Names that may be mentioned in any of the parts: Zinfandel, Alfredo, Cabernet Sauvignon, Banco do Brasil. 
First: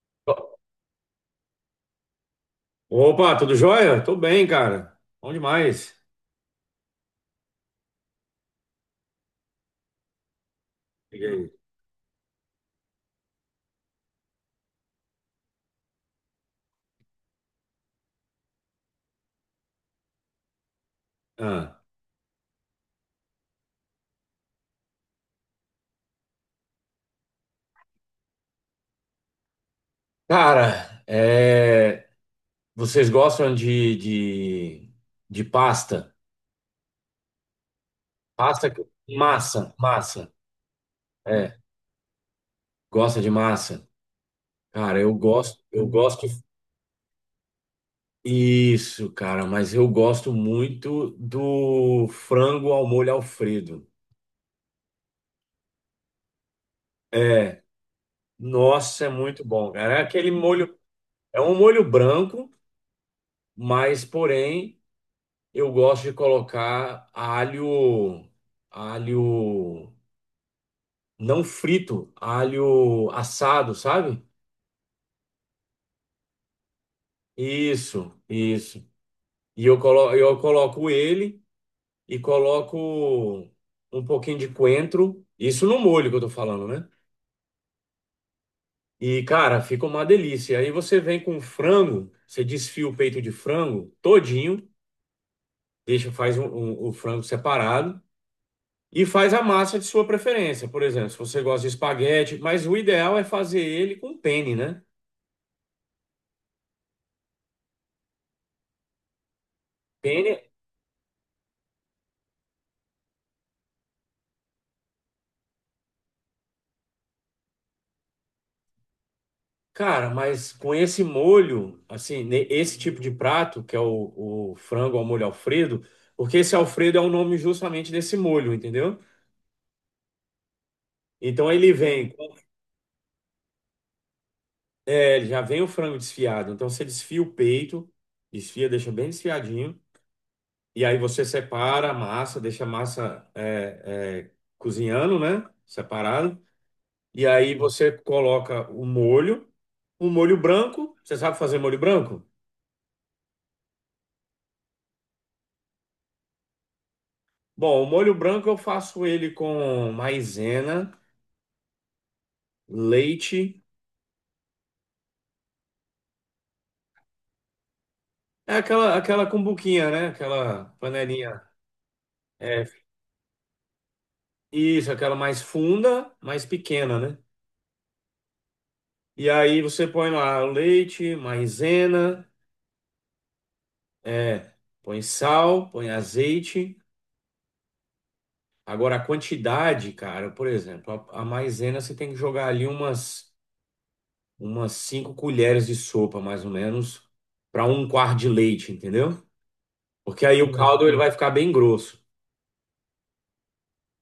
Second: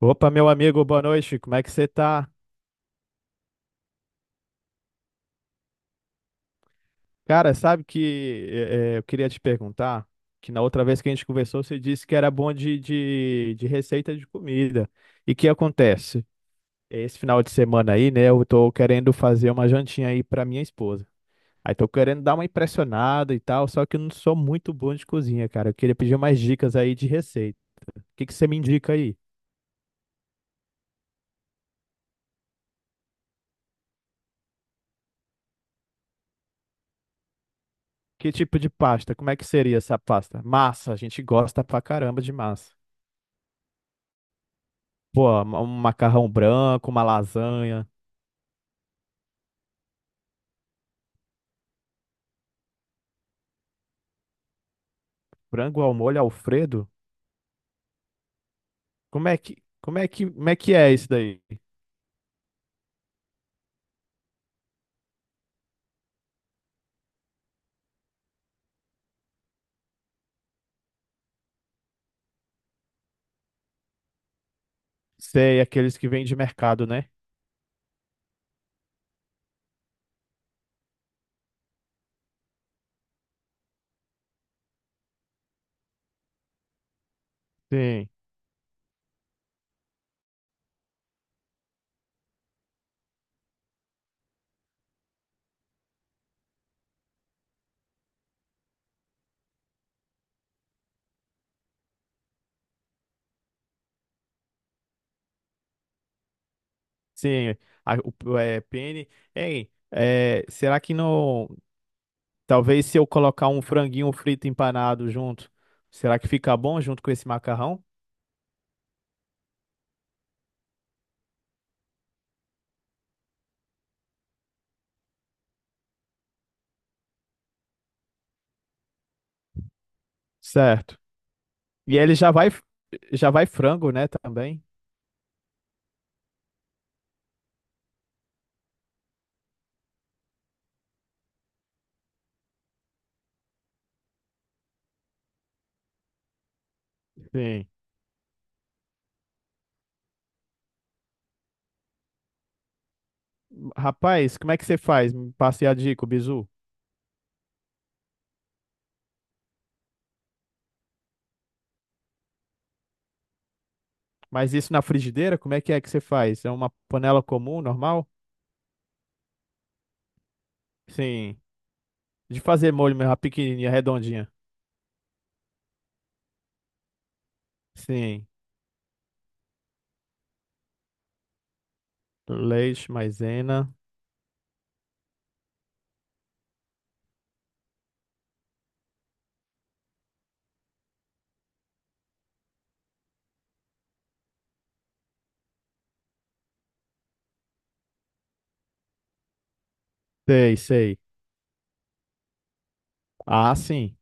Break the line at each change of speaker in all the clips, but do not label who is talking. Opa, meu amigo, boa noite, como é que você tá?
Opa, tudo jóia? Tô bem, cara. Bom demais.
Cara, sabe que eu queria te perguntar, que na outra vez que a gente
Diga aí.
conversou, você disse que era bom de receita de comida. E que acontece? Esse final de semana aí, né, eu tô querendo fazer uma jantinha aí pra minha esposa. Aí
Ah.
tô querendo dar uma impressionada e tal, só que eu não sou muito bom de cozinha, cara. Eu queria pedir umas dicas aí de receita. O que que você me indica aí?
Cara, é, vocês gostam de pasta?
Que tipo
Pasta,
de
que-
pasta? Como é que
massa,
seria essa
massa.
pasta? Massa, a gente
É,
gosta pra caramba de massa.
gosta de massa? Cara,
Pô, um
eu gosto.
macarrão branco, uma lasanha,
Isso, cara, mas eu gosto muito do frango ao molho Alfredo.
frango ao molho Alfredo?
É, nossa, é
Como é
muito
que,
bom, cara.
como
É
é
aquele
que, como é que
molho,
é isso daí?
é um molho branco, mas porém eu gosto de colocar alho, alho não frito, alho assado, sabe?
Sei, aqueles que vêm de mercado, né?
Isso, isso. E eu coloco ele e coloco um pouquinho de coentro, isso no molho que eu tô falando, né?
Sim,
E cara, fica uma delícia. Aí você vem com frango, você desfia o peito de frango todinho, deixa o frango separado. E faz a massa de sua preferência, por exemplo, se você gosta de espaguete, mas o ideal é fazer ele com penne, né?
sim. A- o, é, pene. Ei,
Penne,
é, será que não. Talvez se eu colocar um franguinho frito empanado junto, será que fica bom junto com esse macarrão?
cara, mas com esse molho, assim, esse tipo de prato, que é o frango ao molho Alfredo, porque esse Alfredo é o nome justamente desse molho, entendeu?
Certo.
Então ele
E
vem,
ele
com-
já vai frango, né, também?
é, ele já vem o frango desfiado, então você desfia o peito, desfia, deixa bem desfiadinho, e aí você separa a massa, deixa a massa cozinhando, né? Separado. E aí
Sim.
você coloca o molho, um molho branco. Você sabe fazer molho branco?
Rapaz, como é que você faz? Me passe a dica, o bizu.
Bom, o molho branco eu faço ele com maisena, leite,
Mas isso na frigideira, como é que você faz? É uma panela comum, normal?
é aquela cumbuquinha, né? Aquela
Sim.
panelinha.
De
É,
fazer molho mesmo, a pequenininha, redondinha.
isso, aquela mais funda, mais pequena, né?
Sim.
E aí você põe lá o leite, maisena,
Leite, maisena.
é, põe sal, põe azeite. Agora a quantidade, cara, por exemplo, a maisena você tem que jogar ali umas cinco colheres de sopa, mais ou menos, para um quarto de leite, entendeu? Porque aí o
Sei,
caldo ele uhum
sei.
vai ficar bem grosso,
Ah, sim.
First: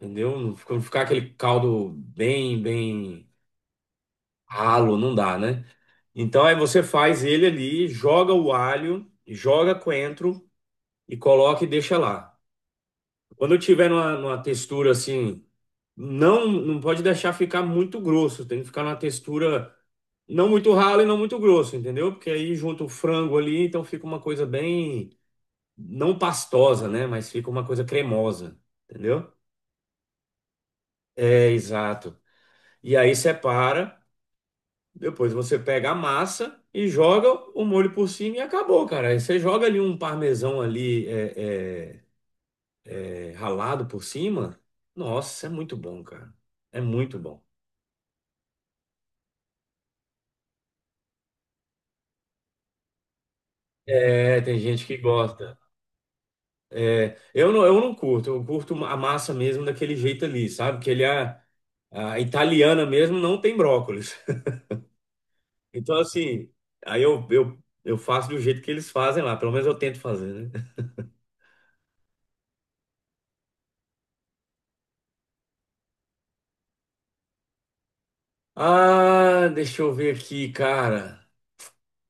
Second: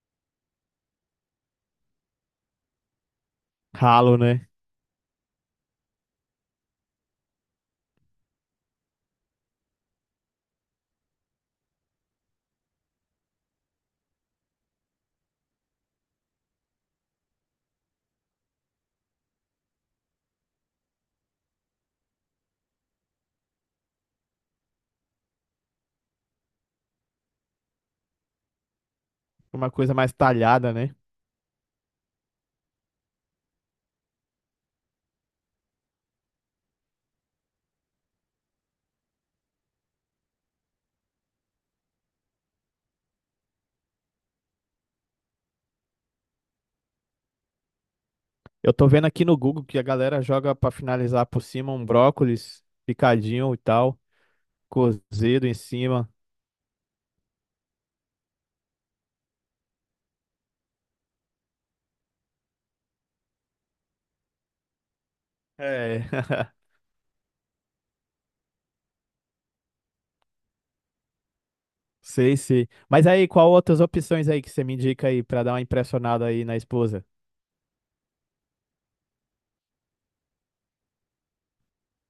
entendeu? Não ficar aquele caldo bem
Ralo, né?
ralo, não dá, né? Então aí você faz ele ali, joga o alho, joga coentro e coloca e deixa lá. Quando tiver numa textura assim, não pode deixar ficar muito grosso, tem que ficar numa textura não muito ralo e não muito grosso, entendeu? Porque aí junta o frango ali, então fica uma coisa bem não pastosa, né? Mas fica uma coisa cremosa, entendeu?
Uma coisa mais talhada, né?
É, exato. E aí separa, depois você pega a massa e joga o molho por cima e acabou, cara. Aí você joga ali um parmesão ali é, ralado por cima. Nossa, é muito bom, cara. É muito bom.
Eu tô vendo aqui no Google que a galera joga pra finalizar por cima um brócolis picadinho e tal,
É, tem gente que
cozido em
gosta.
cima.
É, eu não curto, eu curto a massa mesmo daquele jeito ali, sabe? Que ele é, a italiana mesmo não tem brócolis. Então,
É.
assim, aí eu, eu, eu faço do jeito que eles fazem lá, pelo menos eu tento fazer, né?
Sei, sei. Mas aí, qual outras opções aí que você me indica aí pra dar uma impressionada aí na esposa?
Ah, deixa eu ver aqui, cara.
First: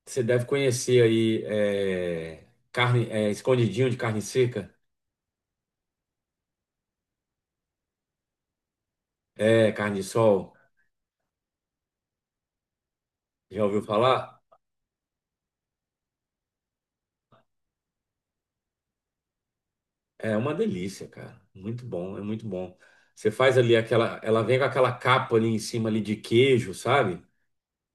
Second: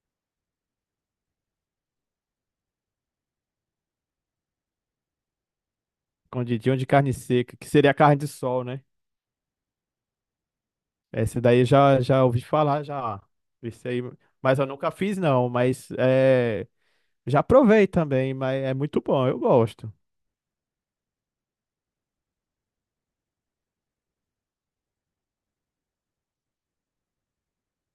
Você deve conhecer aí, é, carne, é, escondidinho de carne seca,
Escondidinho de carne seca, que seria carne de sol, né?
é, carne de sol.
Esse daí já já ouvi falar, já.
Já ouviu
Esse aí,
falar?
mas eu nunca fiz não, mas é, já provei também, mas é muito bom, eu gosto.
É uma delícia, cara. Muito bom, é muito bom. Você faz ali aquela, ela vem com aquela capa ali em cima ali de queijo, sabe?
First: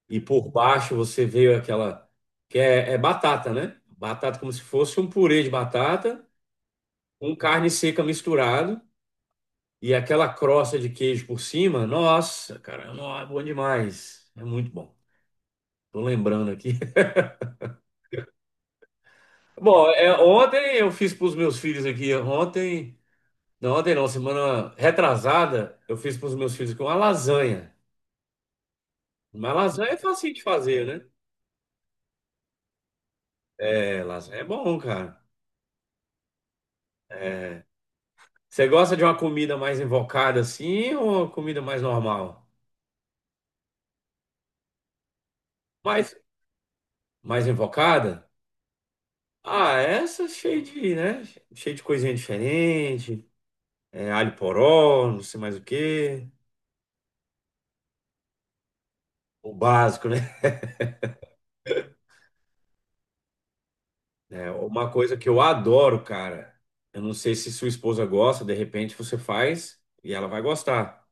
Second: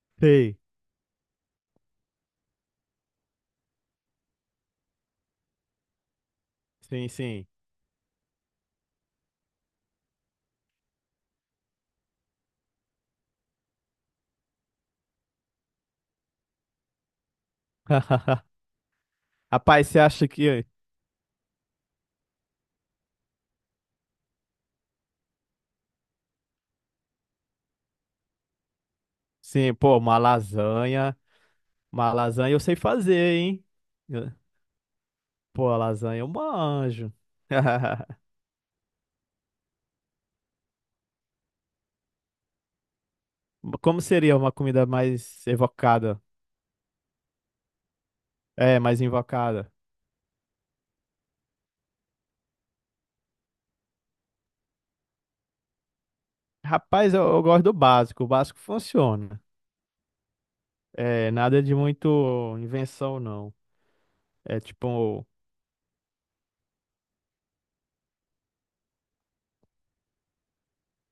E por
Sei.
baixo você vê aquela, que é é batata, né? Batata como se fosse um purê de batata,
Sim,
com
sim.
carne seca misturado e aquela crosta de queijo por cima. Nossa, cara, nó, é bom demais. É muito bom. Tô lembrando aqui.
Rapaz,
Bom,
você
é,
acha que
ontem eu fiz para os meus filhos aqui. Ontem não, semana retrasada, eu fiz para os meus filhos aqui uma lasanha. Uma
sim,
lasanha é
pô,
facinho de fazer, né?
uma lasanha eu sei fazer, hein?
É,
Eu-
lasanha é bom, cara.
Pô, a lasanha eu manjo.
Você gosta de uma comida mais invocada assim ou uma comida mais normal?
Como seria uma comida mais
Mais,
evocada?
mais invocada?
É, mais invocada.
Ah, essa é cheia de, né? Cheia de coisinha diferente. É, alho poró, não sei mais o quê.
Rapaz, eu gosto do básico, o básico funciona.
O básico, né?
É, nada de muito invenção, não.
É,
É
uma coisa
tipo,
que eu adoro, cara. Eu não sei se sua esposa gosta, de repente você faz e ela vai gostar.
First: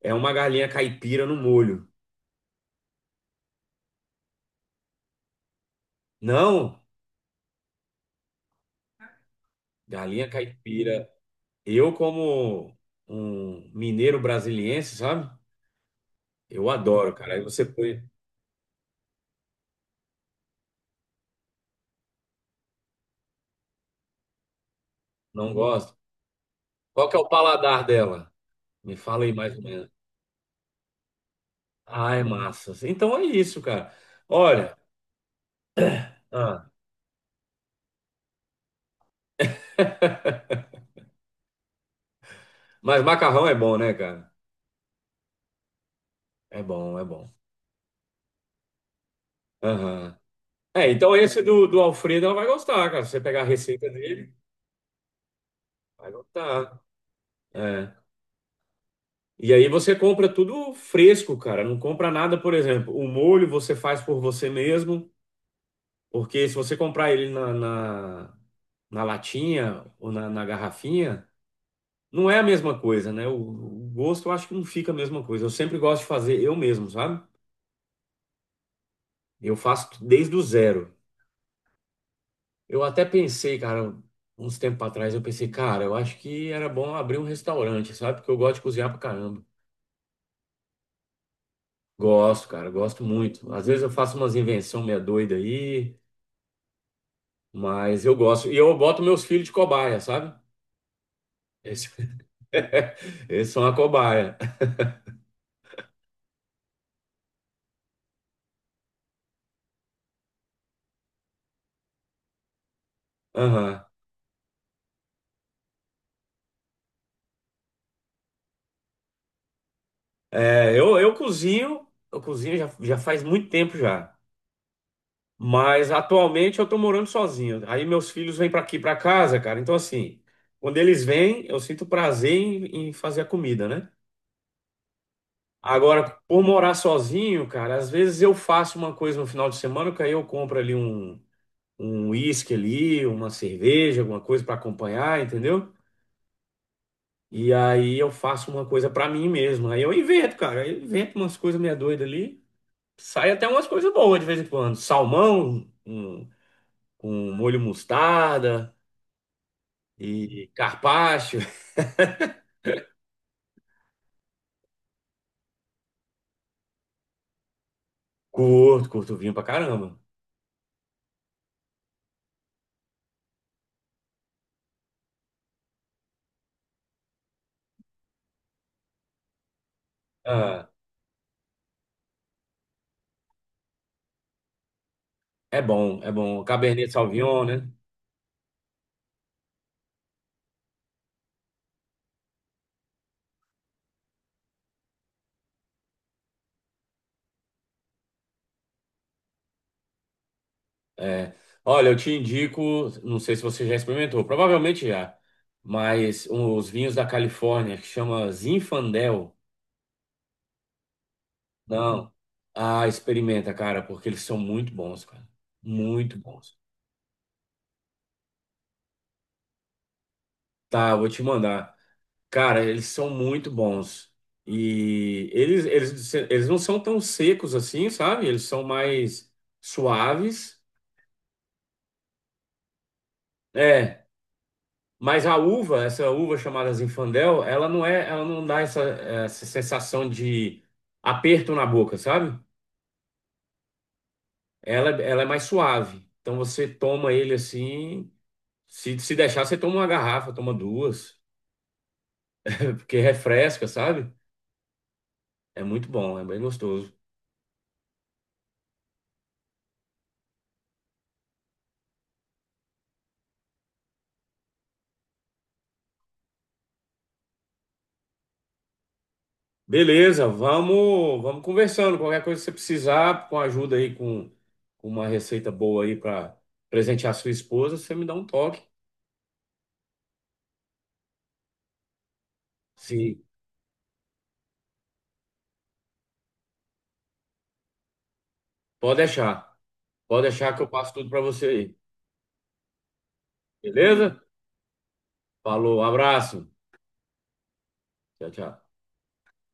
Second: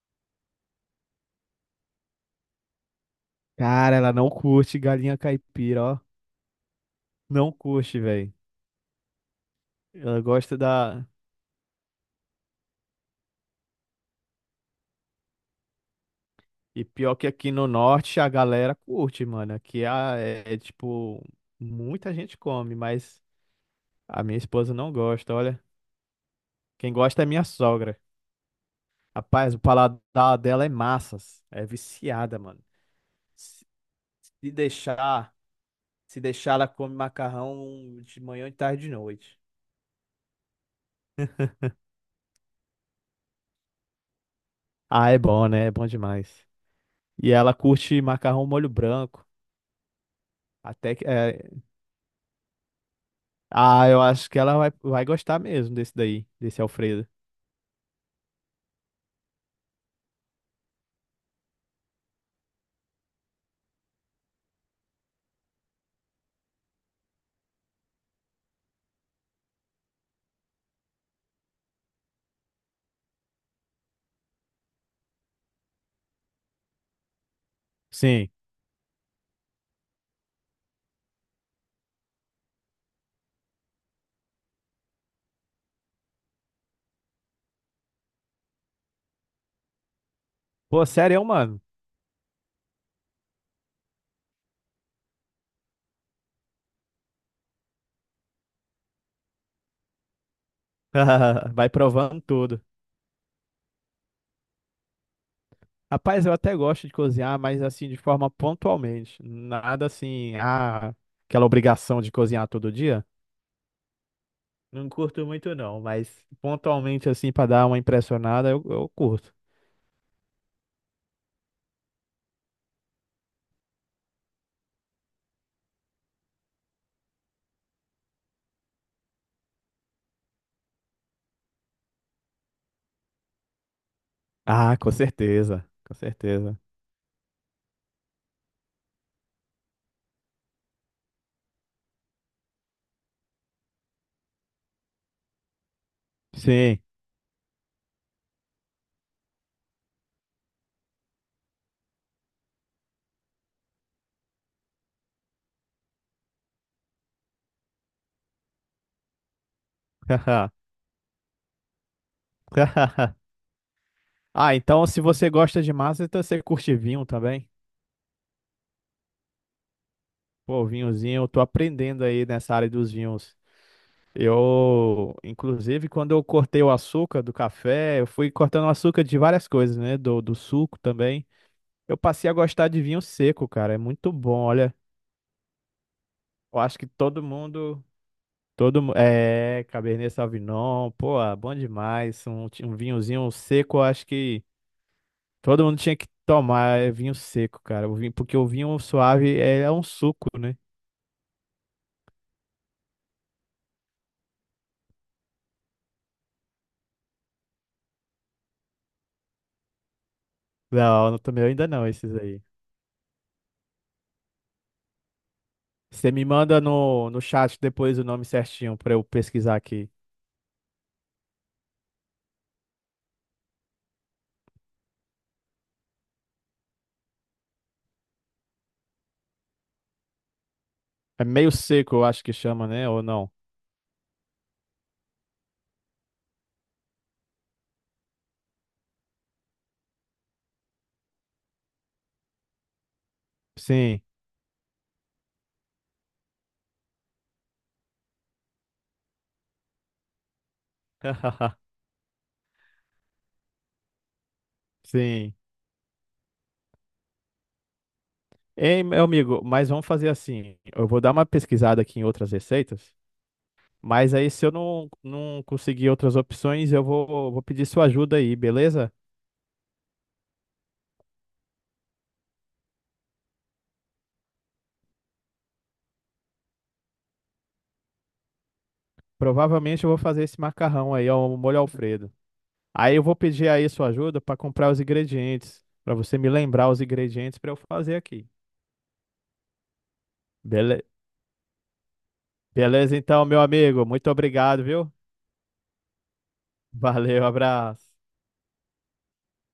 É uma galinha caipira no molho.
cara, ela não curte galinha caipira, ó.
Não,
Não curte, velho. Ela
galinha
gosta da.
caipira. Eu, como um mineiro brasiliense, sabe? Eu
E
adoro,
pior que
cara. Aí
aqui
você
no
põe,
norte a galera curte, mano. Aqui a- é, é, tipo, muita gente come, mas a minha esposa não gosta,
não
olha.
gosta.
Quem
Qual que é
gosta é
o
minha
paladar
sogra.
dela? Me fala aí
Rapaz,
mais
o
ou menos.
paladar dela é massas. É
Ai,
viciada, mano.
massas. Então é isso,
Se
cara.
se
Olha,
deixar, se deixar,
ah,
ela come macarrão de manhã, de tarde e de noite.
mas macarrão é bom, né, cara?
Ah, é bom, né? É bom demais.
É bom, é bom.
E ela curte macarrão molho branco.
Aham. É,
Até que.
então
É,
esse do Alfredo ela vai gostar, cara. Se você pegar a
Ah,
receita
eu acho
dele,
que ela vai, vai gostar mesmo desse
vai
daí, desse
gostar.
Alfredo.
É. E aí você compra tudo fresco, cara. Não compra nada, por exemplo, o molho você faz por você mesmo, porque se você comprar ele na latinha ou na garrafinha, não é a mesma coisa, né? O gosto eu acho que não fica a mesma coisa. Eu sempre gosto de fazer eu mesmo, sabe?
Sim.
Eu faço desde o zero. Eu até pensei, cara, uns tempos atrás, eu pensei, cara, eu acho que era bom abrir um restaurante, sabe? Porque eu gosto de cozinhar pra caramba.
Pô, sério, mano.
Gosto, cara, gosto muito. Às vezes eu faço umas invenções meia doida aí, mas eu gosto. E eu boto meus filhos de cobaia, sabe?
Vai
Eles,
provando tudo.
eles são a cobaia.
Rapaz, eu até gosto de cozinhar, mas assim, de forma pontualmente. Nada assim, ah, aquela obrigação de cozinhar todo dia.
Aham.
Não curto muito, não, mas pontualmente, assim, pra dar uma impressionada, eu curto.
É, eu cozinho já faz muito tempo já. Mas atualmente eu tô morando sozinho. Aí meus filhos vêm para aqui para casa, cara. Então assim, quando eles vêm, eu sinto prazer em fazer a comida, né?
Ah, com certeza, com
Agora, por
certeza.
morar sozinho, cara, às vezes eu faço uma coisa no final de semana, que aí eu compro ali um uísque ali, uma cerveja, alguma coisa para acompanhar, entendeu?
Sim.
E aí eu faço uma coisa para mim mesmo. Aí eu invento, cara. Eu invento umas coisas meia doidas ali. Sai até umas coisas boas de vez em quando. Salmão, um, com molho mostarda. E carpaccio,
Ah, então se você gosta de massa, então você curte vinho também?
curto, curto vinho pra caramba.
Pô, vinhozinho, eu tô aprendendo aí nessa área dos vinhos. Eu, inclusive, quando eu cortei o açúcar do café, eu fui cortando o açúcar de várias coisas, né? Do
Ah,
suco também. Eu passei a gostar de vinho seco, cara. É muito bom, olha.
é bom, é bom.
Eu acho que
Cabernet
todo
Sauvignon, né?
mundo, todo, mu- é, Cabernet Sauvignon, pô, ah, bom demais. Um, ti- um vinhozinho seco, eu acho que todo mundo tinha que tomar é, vinho seco, cara. O vinho, porque o vinho suave é, é um suco, né?
É. Olha, eu te indico, não sei se você já experimentou, provavelmente já, mas os vinhos da Califórnia, que chama Zinfandel,
Não, no meu ainda não,
não.
esses aí.
Ah, experimenta, cara, porque eles são muito bons, cara.
Você
Muito
me
bons.
manda no chat depois o nome certinho pra eu pesquisar aqui.
Tá, eu vou te mandar. Cara, eles são muito bons. E eles não são tão secos assim, sabe? Eles são mais suaves.
É meio seco, eu acho que chama, né? Ou não?
É, mas a uva, essa uva chamada Zinfandel, ela não dá essa sensação de aperto na boca, sabe?
Sim.
Ela é mais suave. Então você toma ele assim, se deixar, você toma uma garrafa, toma duas, porque refresca, sabe?
Sim.
É muito bom, é bem gostoso.
Ei, meu amigo, mas vamos fazer assim. Eu vou dar uma pesquisada aqui em outras receitas, mas aí se eu não, não conseguir outras opções, eu vou, vou pedir sua ajuda aí, beleza?
Beleza, vamos conversando. Qualquer coisa que você precisar, com ajuda aí, com uma receita boa aí para presentear sua esposa, você me dá um toque.
Provavelmente eu vou fazer esse macarrão aí, ó, o molho Alfredo. Aí eu vou
Sim,
pedir aí sua ajuda para comprar os ingredientes, para você me lembrar os ingredientes para eu fazer aqui.
pode deixar. Pode deixar que eu
Bele-
passo tudo para você aí.
Beleza, então, meu amigo. Muito
Beleza?
obrigado, viu?
Falou, abraço.
Valeu, abraço.
Tchau, tchau.